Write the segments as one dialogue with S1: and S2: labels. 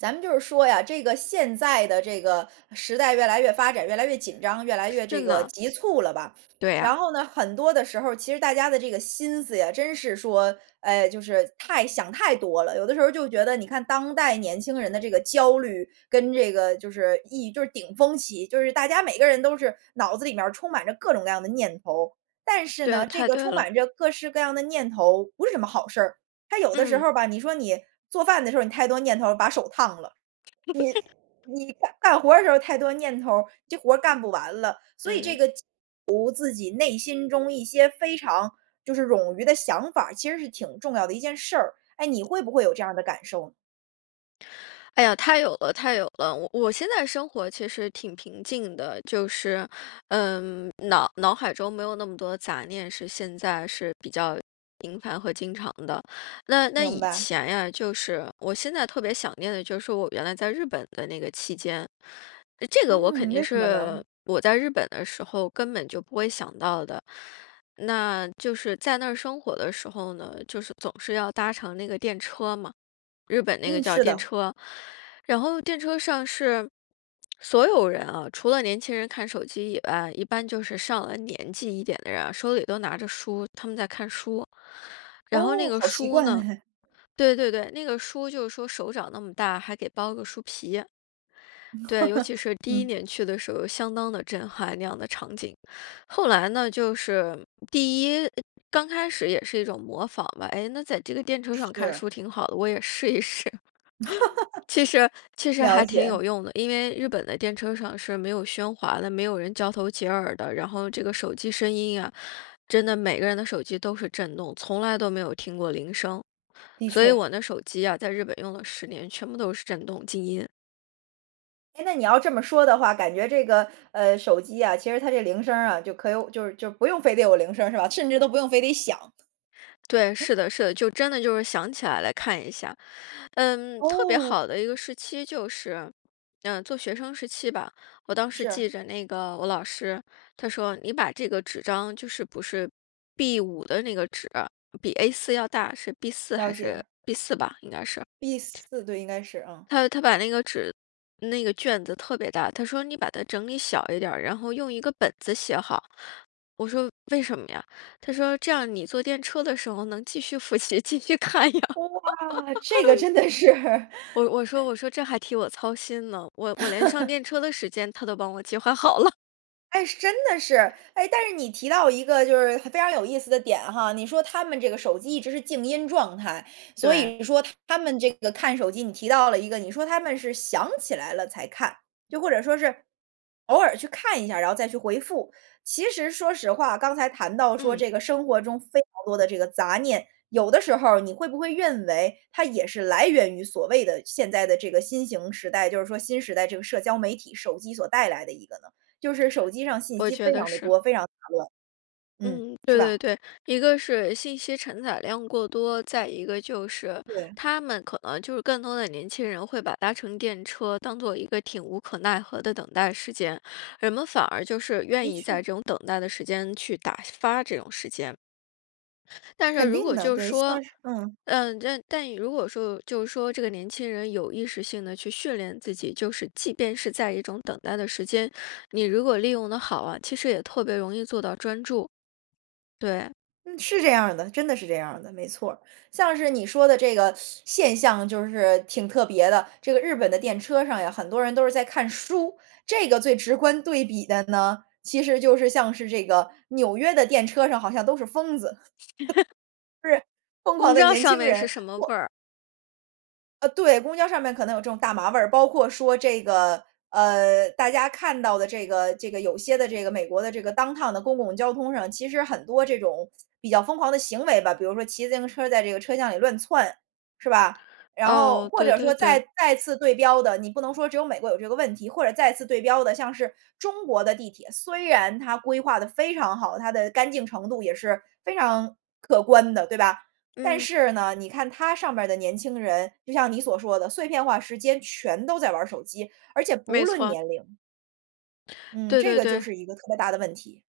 S1: 咱们就是说呀，这个现在的这个时代越来越发展，越来越紧张，越来越
S2: 是
S1: 这个
S2: 呢。
S1: 急促了吧。
S2: 对
S1: 然
S2: 呀。
S1: 后呢，很多的时候，其实大家的这个心思呀，真是说，哎，就是太想太多了。有的时候就觉得你看当代年轻人的这个焦虑跟这个就是一就是顶风起，就是大家每个人都是脑子里面儿充满着各种各样的念头。但是
S2: 对，
S1: 呢，这
S2: 太
S1: 个
S2: 对
S1: 充
S2: 了。
S1: 满着各式各样的念头，不是什么好事儿。它有的时
S2: 嗯。
S1: 候吧，你说你做饭的时候你太多念头儿把手烫了，你你干活儿的时候太多念头儿，这活儿干不完了。所以这
S2: 嗯。
S1: 个 [unintelligible] 读自己内心中一些非常就是冗余的想法，其实是挺重要的一件事儿。哎，你会不会有这样的感受？
S2: 哎呀，太有了太有了。我我现在生活其实挺平静的，就是，嗯，脑脑海中没有那么多杂念是现在是比较频繁和经常的。那那
S1: 明
S2: 以
S1: 白。
S2: 前呀，就是我现在特别想念的就是我原来在日本的那个期间，这个我肯
S1: 嗯，
S2: 定
S1: 为什么呢？
S2: 是我在日本的时候根本就不会想到的。那就是在那儿生活的时候呢，就是总是要搭乘那个电车嘛，日本那个
S1: 嗯，
S2: 叫
S1: 是
S2: 电
S1: 的。
S2: 车。然后电车上是所有人啊，除了年轻人看手机以外，一般就是上了年纪一点的人，手里都拿着书，他们在看书。然后那
S1: 哦，
S2: 个
S1: 好习
S2: 书
S1: 惯
S2: 呢
S1: 哎。
S2: 对对对，那个书就是说手掌那么大，还给包个书皮。对，尤其是第1
S1: 嗯。
S2: 年去的时候相当的震撼，那样的场景。后来呢，就是第1，刚开始也是一种模仿吧，哎，那在这个电车上看
S1: 是。
S2: 书挺好的，我也试一试。其实 其实
S1: 了
S2: 还挺
S1: 解。
S2: 有用的，因为日本的电车上是没有喧哗的，没有人交头接耳的，然后这个手机声音呀，真的每个人的手机都是震动，从来都没有听过铃声。
S1: 的
S2: 所以
S1: 确。
S2: 我那手机呀，在日本用了10年，全部都是震动静音。
S1: 哎，那你要这么说的话，感觉这个，呃，手机啊，其实它这铃声儿啊，就可有就是就不用非得有铃声是吧？甚至都不用非得响。
S2: 对，是的是的，就真的就是想起来来看一下。嗯，特别
S1: 哦。
S2: 好的一个时期就是，嗯，做学生时期吧。我当时记
S1: 是。
S2: 着那个我老师，他说你把这个纸张就是不是 B5 的那个纸，比 A4 要大，是 B4
S1: 了
S2: 还
S1: 解。
S2: 是 B4 吧，应该是。
S1: B4，对，应该是，嗯。
S2: 他他把那个纸那个卷子特别大，他说：“你把它整理小一点儿，然后用一个本子写好。”我说：“为什么呀？”他说：“这样你坐电车的时候能继续复习，继续看呀。”
S1: 哇，这个 真的是。
S2: 我我说 我说这还替我操心呢，我我连上 电车的时间他都帮我计划好了。
S1: 哎，真的是，哎，但是你提到一个就是非常有意思的点哈，你说他们这个手机一直是静音状态。所以
S2: 对。
S1: 你说他们这个看手机你提到了一个，你说他们是想起来了才看，就或者说是偶尔去看一下，然后再去回复。其实说实话，刚才谈到说
S2: 嗯。
S1: 这个生活中非常多的这个杂念，有的时候你会不会认为，它也是来源于所谓的现在的这个新型时代，就是说新时代这个社交媒体、手机所带来的一个呢？就是手机上信
S2: 我
S1: 息非
S2: 觉得
S1: 常地
S2: 是。
S1: 多、非常杂乱。嗯，
S2: 嗯，对
S1: 是
S2: 对
S1: 吧？
S2: 对，一个是信息承载量过多，再一个就是，
S1: 对。
S2: 他们可能就是更多的年轻人会把搭乘电车当作一个挺无可奈何的等待时间，人们反而就是愿
S1: 的
S2: 意在
S1: 确。
S2: 这种等待的时间去打发这种时间。但是
S1: 肯
S2: 如
S1: 定
S2: 果
S1: 的，
S2: 就是
S1: 对，像
S2: 说，
S1: 是嗯。
S2: 嗯，但但如果说就是说这个年轻人有意识性地去训练自己，就是即便是在一种等待的时间，你如果利用得好啊，其实也特别容易做到专注。对。
S1: 嗯，是这样儿的，真的是这样儿的，没错儿。像是你说的这个 现象就是挺特别的，这个日本的电车上呀，很多人都是在看书，这个最直观对比的呢，其实就是像是这个纽约的电车上好像都是疯子。是。疯狂
S2: 不
S1: 的
S2: 知道
S1: 年
S2: 上
S1: 轻
S2: 面
S1: 人。
S2: 是什么
S1: 我
S2: 味儿。
S1: 呃，对，公交上面可能有这种大麻味儿，包括说这个呃，大家看到的这个这个有些的这个美国的这个 downtown 的公共交通上，其实很多这种比较疯狂的行为吧，比如说骑自行车在这个车厢里乱窜，是吧？然后
S2: 哦，
S1: 或
S2: 对
S1: 者
S2: 对
S1: 说
S2: 对。
S1: 再再次对标的，你不能说只有美国有这个问题，或者再次对标的，像是中国的地铁，虽然它规划得非常好，它的干净程度也是非常可观的，对吧？但
S2: 嗯。
S1: 是呢，你看它上面的年轻人，就像你所说的，碎片化时间全都在玩儿手机，而且不
S2: 没
S1: 论
S2: 错。
S1: 年龄。嗯，
S2: 对
S1: 这
S2: 对
S1: 个就
S2: 对。
S1: 是一个特别大的问题。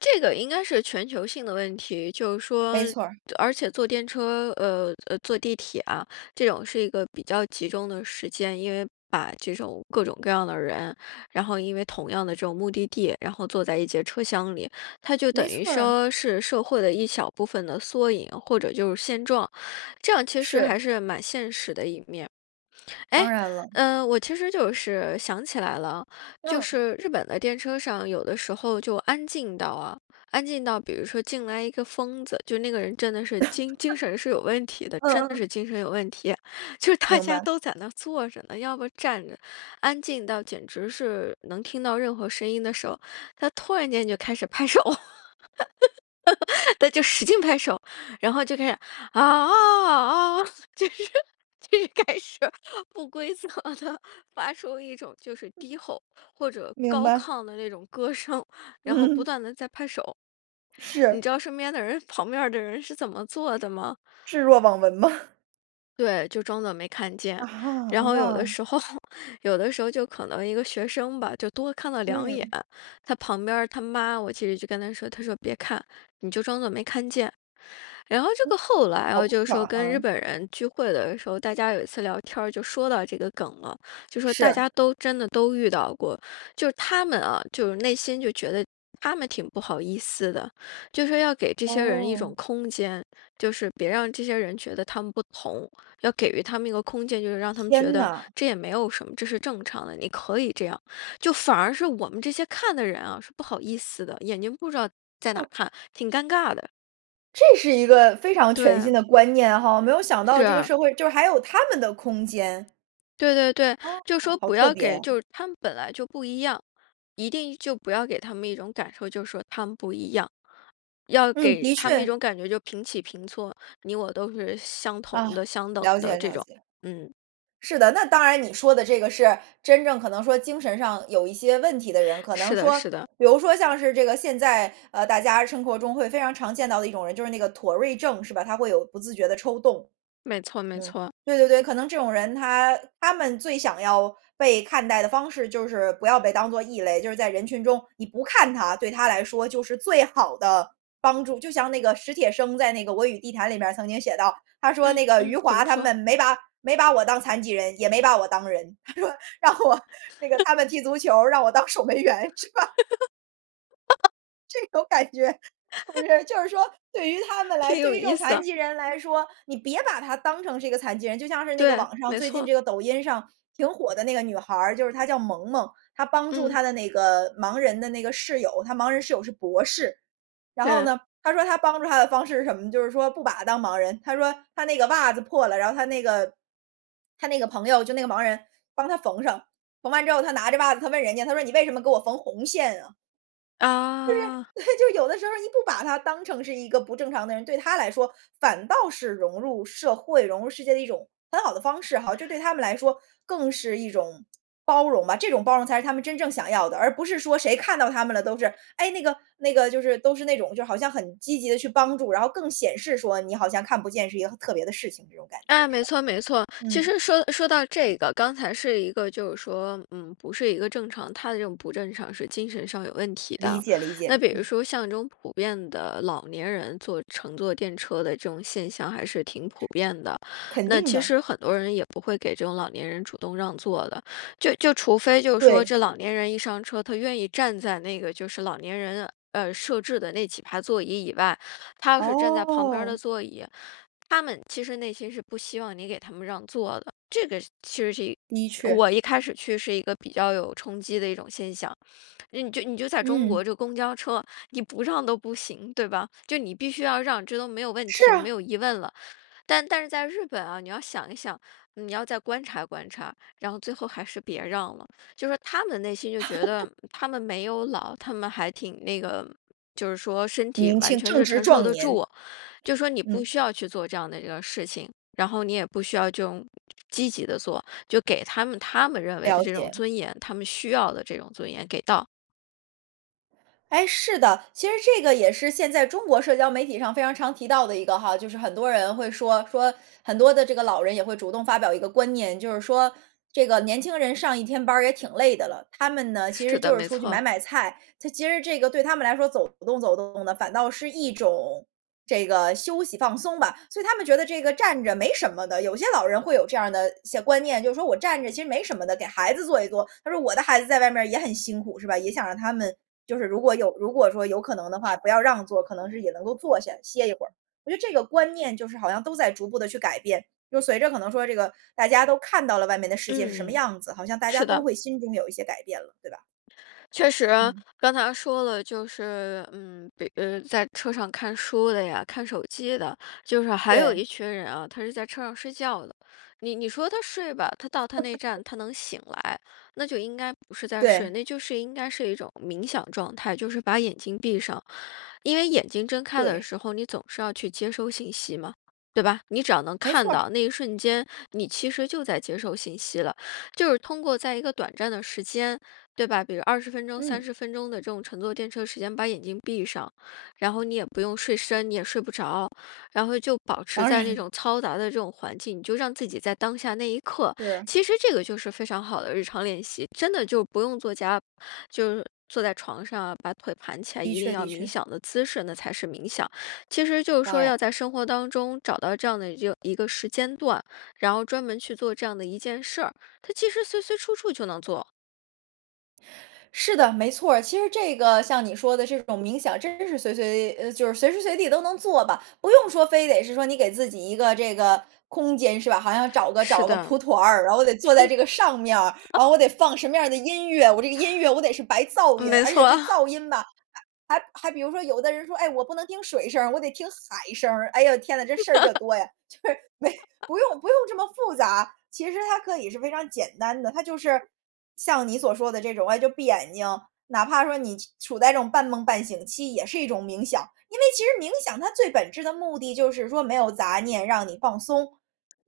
S2: 这个应该是全球性的问题，就是说
S1: 没错儿。
S2: 而且坐电车呃，呃，坐地铁啊，这种是一个比较集中的时间，因为把这种各种各样的人，然后因为同样的这种目的地，然后坐在一节车厢里，它就等
S1: 没
S2: 于
S1: 错儿啊。
S2: 说是社会的一小部分的缩影，或者就是现状，这样其实
S1: 是。
S2: 还是蛮现实的一面。哎，
S1: 当然了。
S2: 呃，我其实就是想起来了，就
S1: 嗯。
S2: 是日本的电车上有的时候就安静到啊安静到比如说进来一个疯子，就那个人真的是精精 神是有问题的，
S1: 嗯
S2: 真的
S1: 嗯。
S2: 是精神有问题，就是大
S1: 明
S2: 家
S1: 白。
S2: 都在那儿坐着呢，要不站着，安静到简直是能听到任何声音的时候，他突然间就开始拍手。他就使劲拍手，然后就开始：“啊，啊，啊，啊。”就是就是开始不规则地发出一种就是
S1: 嗯。
S2: 低吼，或者
S1: 明
S2: 高
S1: 白。
S2: 亢的那种歌声，然后不
S1: 嗯。
S2: 断地在拍手。你
S1: 是。
S2: 知道身边的人旁边儿的人是怎么做的吗？
S1: 置若罔闻吗？
S2: 对，就装作没看见。
S1: 啊，
S2: 然后有的
S1: 哇。
S2: 时候，有的时候就可能一个学生吧，就多看了2眼，
S1: 嗯。
S2: 他旁边儿他妈，我其实就跟她说她说：“别看，你就装作没看见。”然后这
S1: 嗯。
S2: 个后来
S1: 好
S2: 啊，就说
S1: 大
S2: 跟
S1: 胆
S2: 日
S1: 啊。
S2: 本人聚会的时候，大家有一次聊天儿就说到这个梗了，就说大
S1: 是。
S2: 家都真的都遇到过。就他们啊，就是内心就觉得他们挺不好意思的，就说要给这些人一种
S1: 哦。
S2: 空间，就是别让这些人觉得他们不同，要给予他们一个空间。就是让他们觉
S1: 天
S2: 得
S1: 呐。
S2: 这也没有什么，这是正常的，你可以这样，就反而是我们这些看的人啊，是不好意思的，眼睛不知道，在哪儿
S1: 嗯。
S2: 看，挺尴尬的。
S1: 这是一个非常全新
S2: 对。
S1: 的观念哈。没有想到
S2: 是
S1: 这个
S2: 啊。
S1: 社会就是还有他们的空间。
S2: 对对对，
S1: 哦，
S2: 就说
S1: 好
S2: 不
S1: 特
S2: 要
S1: 别。
S2: 给就他们本来就不一样，一定就不要给他们一种感受，就说他们不一样。要
S1: 嗯，
S2: 给
S1: 的
S2: 他们一
S1: 确。
S2: 种感觉就平起平坐，你我都是相同
S1: 啊，
S2: 的、相等
S1: 了解
S2: 的这
S1: 了
S2: 种。
S1: 解。
S2: 嗯。
S1: 是的，那当然你说的这个是，真正可能说精神上有一些问题的人，可
S2: 是
S1: 能
S2: 的
S1: 说
S2: 是的。
S1: 比如说像是这个现在，呃，大家生活中会非常常见到的一种人，就是那个妥瑞症是吧，他会有不自觉的抽动。
S2: 没错没
S1: 嗯，
S2: 错。
S1: 对对对，可能这种人他他们最想要被看待的方式就是不要被当作异类，就是在人群中，你不看他，对他来说就是最好的，帮助。就像那个史铁生在那个我与地坛里面曾经写到，他说
S2: 嗯，
S1: 那个余
S2: 嗯，怎么
S1: 华他
S2: 说？
S1: 们没把没把我当残疾人，也没把我当人。他说，让我那个 他们踢足球，让我当守门员，是吧。这种感觉，是不 是就是说，对于她们来
S2: 挺有
S1: 对于这种
S2: 意思
S1: 残
S2: 啊。
S1: 疾人来说，你别把她当成是一个残疾人。就像是那个
S2: 对，
S1: 网上，
S2: 没
S1: 最近
S2: 错。
S1: 这个抖音上挺火的那个女孩儿，就是她叫萌萌，她帮助
S2: 嗯。
S1: 她的那个盲人的那个室友，她盲人室友是博士。然后
S2: 对。
S1: 呢，她说她帮助她的方式是什么呢？就是说不把她当盲人，她说她那个袜子破了，然后她那个她那个朋友，就那个盲人，帮她缝上，缝完之后她拿着袜子，她问人家，她说：“你为什么给我缝红线啊？”就是
S2: 哦。
S1: 对，就是有的时候你不把她当成是一个不正常的人，对她来说，反倒是融入社会、融入世界的一种很好的方式哈。这对她们来说，更是一种包容吧。这种包容才是她们真正想要的，而不是说谁看到她们了都是“哎，那个那个”，就是都是那种就好像很积极地去帮助。然后更显示说，你好像看不见是一个特别的事情，这种感觉，
S2: 哎，
S1: 是
S2: 没
S1: 吧？
S2: 错没错。其
S1: 嗯。
S2: 实说说到这个，刚才是一个就是说嗯，不是一个正常他的这种不正常是精神上有问题
S1: 理
S2: 的。
S1: 解理
S2: 那
S1: 解，
S2: 比如
S1: 嗯。
S2: 说像这种普遍的老年人坐乘坐电车的这种现象还是挺普遍的。
S1: 肯
S2: 那
S1: 定
S2: 其
S1: 的。
S2: 实很多人也不会给这种老年人主动让座的，就就除非就是说
S1: 对。
S2: 这老年人一上车，他愿意站在那个，就是老年人，呃，设置的那几排座椅以外。他要是站在旁边儿的
S1: 哦
S2: 座椅，他们其实内心是不希望你给他们让座的。这个其实是
S1: 的
S2: 这
S1: 确。
S2: 我一开始去是一个比较有冲击的一种现象。那你就你就在中
S1: 嗯。
S2: 国，这公交车，你不让都不行，对吧？就你必须要让，这都没有问
S1: 是
S2: 题了，没
S1: 啊。
S2: 有疑问了。但但是在日本啊，你要想一想，你要再观察观察，然后最后还是别让了。就说他们内心就觉 得他们没有老，他们还挺那个就是说身体
S1: 年
S2: 完
S1: 轻，
S2: 全
S1: 正
S2: 是
S1: 值
S2: 承受
S1: 壮
S2: 得
S1: 年。
S2: 住，就说你不
S1: 嗯。
S2: 需要去做这样的那个事情。然后你也不需要就积极地做，就给他们他们认为的
S1: 了
S2: 这种
S1: 解。
S2: 尊严，他们需要的这种尊严，给到。
S1: 哎，是的。其实这个也是现在中国社交媒体上非常常提到的一个哈，就是很多人会说说很多的这个老人也会主动发表一个观念，就是说这个年轻人上一天班儿也挺累的了，他们呢，其实
S2: 是的，
S1: 就是
S2: 没
S1: 出去买
S2: 错。
S1: 买菜，他其实这个对他们来说走动走动的，反倒是一种这个休息放松吧。所以他们觉得这个站着没什么的，有些老人会有这样儿的一些观念，就是说我站着其实没什么的，给孩子坐一坐。他说我的孩子在外面儿也很辛苦是吧？也想让他们就是如果有如果说有可能的话，不要让座儿，可能是也能够坐下，歇一会儿。我觉得这个观念就是好像都在逐步地去改变，就随着可能说这个，大家都看到了外面的世界是什么
S2: 嗯，
S1: 样子，好像大家
S2: 是
S1: 都
S2: 的。
S1: 会心中有一些改变了，对吧？
S2: 确实，
S1: 嗯。
S2: 刚才说了，就是，嗯，比呃，在车上看书的呀，看手机的，就是还有一
S1: 对。
S2: 群人啊，他是在车上睡觉的。你你说他睡吧，他到他那站 他能醒来，那就应该不是在睡，
S1: 对。
S2: 那就是应该是一种冥想状态，就是把眼睛闭上。因为眼睛睁开的
S1: 对。
S2: 时候，你总是要去接收信息嘛，对吧？你只要能
S1: 没
S2: 看
S1: 错儿。
S2: 到，那一瞬间，你其实就在接受信息了。就是通过在一个短暂的时间，对吧？比如20分钟、三
S1: 嗯。
S2: 十分钟的这种乘坐电车时间把眼睛闭上，然后你也不用睡深，你也睡不着，然后就保持
S1: 当
S2: 在那
S1: 然
S2: 种
S1: 了。
S2: 嘈杂的这种环境，你就让自己在当下那一刻。
S1: 是。
S2: 其实这个就是非常好的日常练习，真的就不用坐家就是坐在床上啊，把腿盘起来，
S1: 的
S2: 一定
S1: 确
S2: 要
S1: 的
S2: 冥
S1: 确。
S2: 想的姿势那才是冥想。其实就是
S1: 当
S2: 说
S1: 然。
S2: 要在生活当中找到这样的一热一个时间段，然后专门去做这样的一件事儿，它其实随随处处就能做。
S1: 是的，没错儿。其实这个像你说的这种冥想，真的是随随呃，就是随时随地都能做吧，不用说非得是说你给自己一个这个空间是吧？好像找个
S2: 是
S1: 找个蒲
S2: 的。
S1: 团儿，然后得坐在这个上面儿，然后我得放什么样儿的音乐，我这个音乐我得是白噪
S2: 嗯，
S1: 音，
S2: 没
S1: 而且
S2: 错
S1: 这
S2: 啊。
S1: 噪音吧还还还比如说有的人说：“哎，我不能听水声儿，我得听海声儿。”哎呦，天哪，这事儿可 多呀，就是没不 用不用这么复杂，其实它可以是非常简单的。它就是像你所说的这种，哎，就闭眼睛，哪怕说你气处在这种半懵半醒期也是一种冥想。因为其实冥想它最本质的目的就是说没有杂念，让你放松，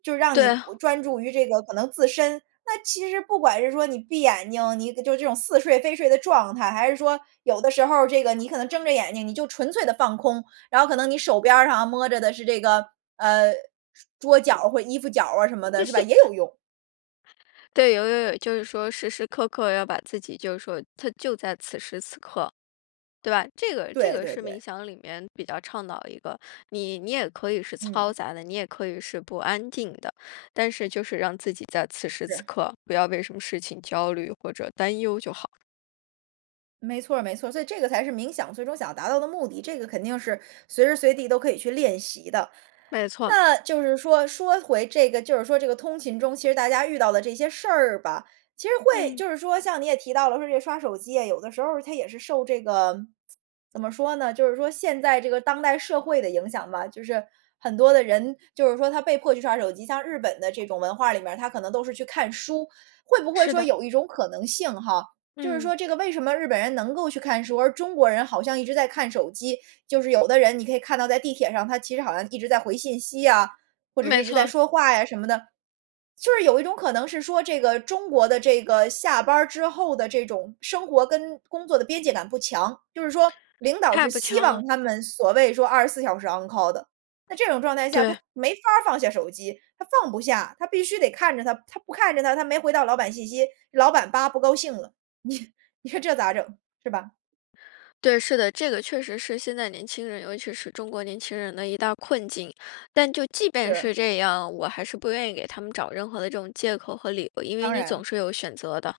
S1: 就让你
S2: 对。
S1: 呼专注于这个可能自身。那其实不管是说你闭眼睛，你搁就是这种似睡非睡的状态，还是说有的时候儿这个你可能睁着眼睛，你就纯粹地放空。然后可能你手边儿上摸着的是这个，呃，是桌角或衣服角儿啊什么的，是吧，也有用。
S2: 对，有有有，就是说时时刻刻要把自己就是说它就在此时此刻，对吧？这个这
S1: 对
S2: 个
S1: 对
S2: 是冥
S1: 对。
S2: 想里面比较倡导的一个，你你也可以是嘈
S1: 嗯。
S2: 杂的、你也可以是不安定的。但是就是让自己在此时此
S1: 是。
S2: 刻，不要为什么事情焦虑或者担忧就好。
S1: 没错儿没错儿。所以这个才是冥想最终想要达到的目的，这个肯定是随时随地都可以去练习的。
S2: 没错。
S1: 那就是说说回这个就是说这个通勤中，其实大家遇到的这些事儿吧，其实会
S2: 嗯。
S1: 就是说像你也提到了说这个刷手机啊，有的时候他也是受这个 怎么说呢就是说现在这个当代社会的影响吧。就是很多的人就是说他被迫去刷手机。像日本的这种文化里面儿，他可能都是去看书。会不会
S2: 是
S1: 说
S2: 的。
S1: 有一种可能性哈，就是
S2: 嗯。
S1: 说这个为什么日本人能够去看书，而中国人好像一直在看手机。就是有的人你可以看到在地铁上他其实好像一直在回信息啊，或者是
S2: 没
S1: 一直在
S2: 错。
S1: 说话呀什么的。就是有一种可能是说这个中国的这个下班儿之后的这种生活跟工作的边界感不强。就是说领导
S2: 太
S1: 是
S2: 不
S1: 希
S2: 强了。
S1: 望他们所谓说24小时 On call 的。那这种状态下，他
S2: 对。
S1: 没法儿放下手机，他放不下。他必须得看着它，他不看着它，他没回到老板信息，老板“叭，不高兴了”，你你说这咋整，是吧？
S2: 对，是的。这个确实是现在年轻人尤其是中国年轻人的一大困境。但就即便
S1: 是。
S2: 是这样，我还是不愿意给他们找任何的这种借口和理由。因为
S1: 当
S2: 你
S1: 然。
S2: 总是有选择的，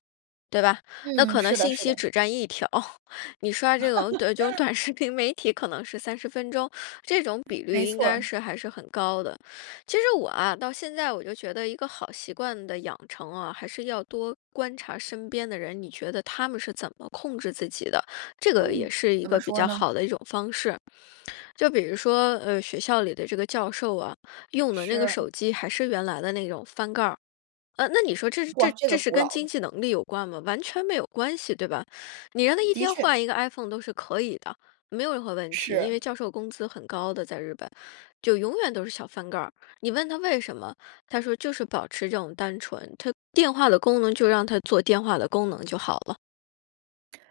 S2: 对吧？那
S1: 嗯，
S2: 可能
S1: 是的
S2: 信
S1: 是
S2: 息
S1: 的。
S2: 只占一条，你刷这种对，这种 短视频媒体可能是30分钟，这种比率
S1: 没
S2: 应
S1: 错
S2: 该
S1: 儿。
S2: 是还是很高的。其实我啊到现在我就觉得一个好习惯的养成啊，还是要多观察身边的人，你觉得他们是怎么控制自己的，这个也
S1: 嗯，
S2: 是一
S1: 怎么
S2: 个比
S1: 说
S2: 较
S1: 呢？
S2: 好的一种方式。就比如说，呃，学校里的这个教授啊，用的那个
S1: 是。
S2: 手机还是原来的那种翻盖儿，呃，那你说这是
S1: 哇，这个
S2: 这是
S1: 古老
S2: 跟经
S1: 了。
S2: 济能力有关吗？完全没有关系对吧。你让他一
S1: 的
S2: 天
S1: 确。
S2: 换一个 Iphone 都是可以的，没有任何问题，因为
S1: 是。
S2: 教授工资很高的，在日本。就永远都是小翻盖儿，你问他为什么，他说就是保持这种单纯，它电话的功能就让它做电话的功能就好了。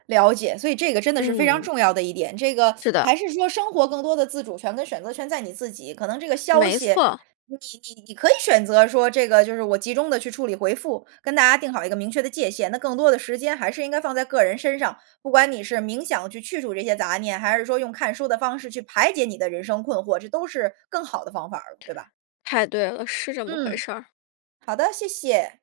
S1: 了解，所以这个真的是非常
S2: 嗯。
S1: 重要的一点。这个
S2: 是 的。
S1: 还是说生活更多的自主权跟选择权在你自己。可能这个消
S2: 没
S1: 息，
S2: 错儿。
S1: 你你你可以选择说这个就是我集中地去处理回复。跟大家定好一个明确的界限，那更多的时间还是应该放在个人身上。不管你是冥想去去除这些杂念，还是说用看书的方式去排解你的人生困惑，这都是更好的方法儿，对吧？
S2: 太对了，是这么回
S1: 嗯，
S2: 事儿。
S1: 好的，谢谢。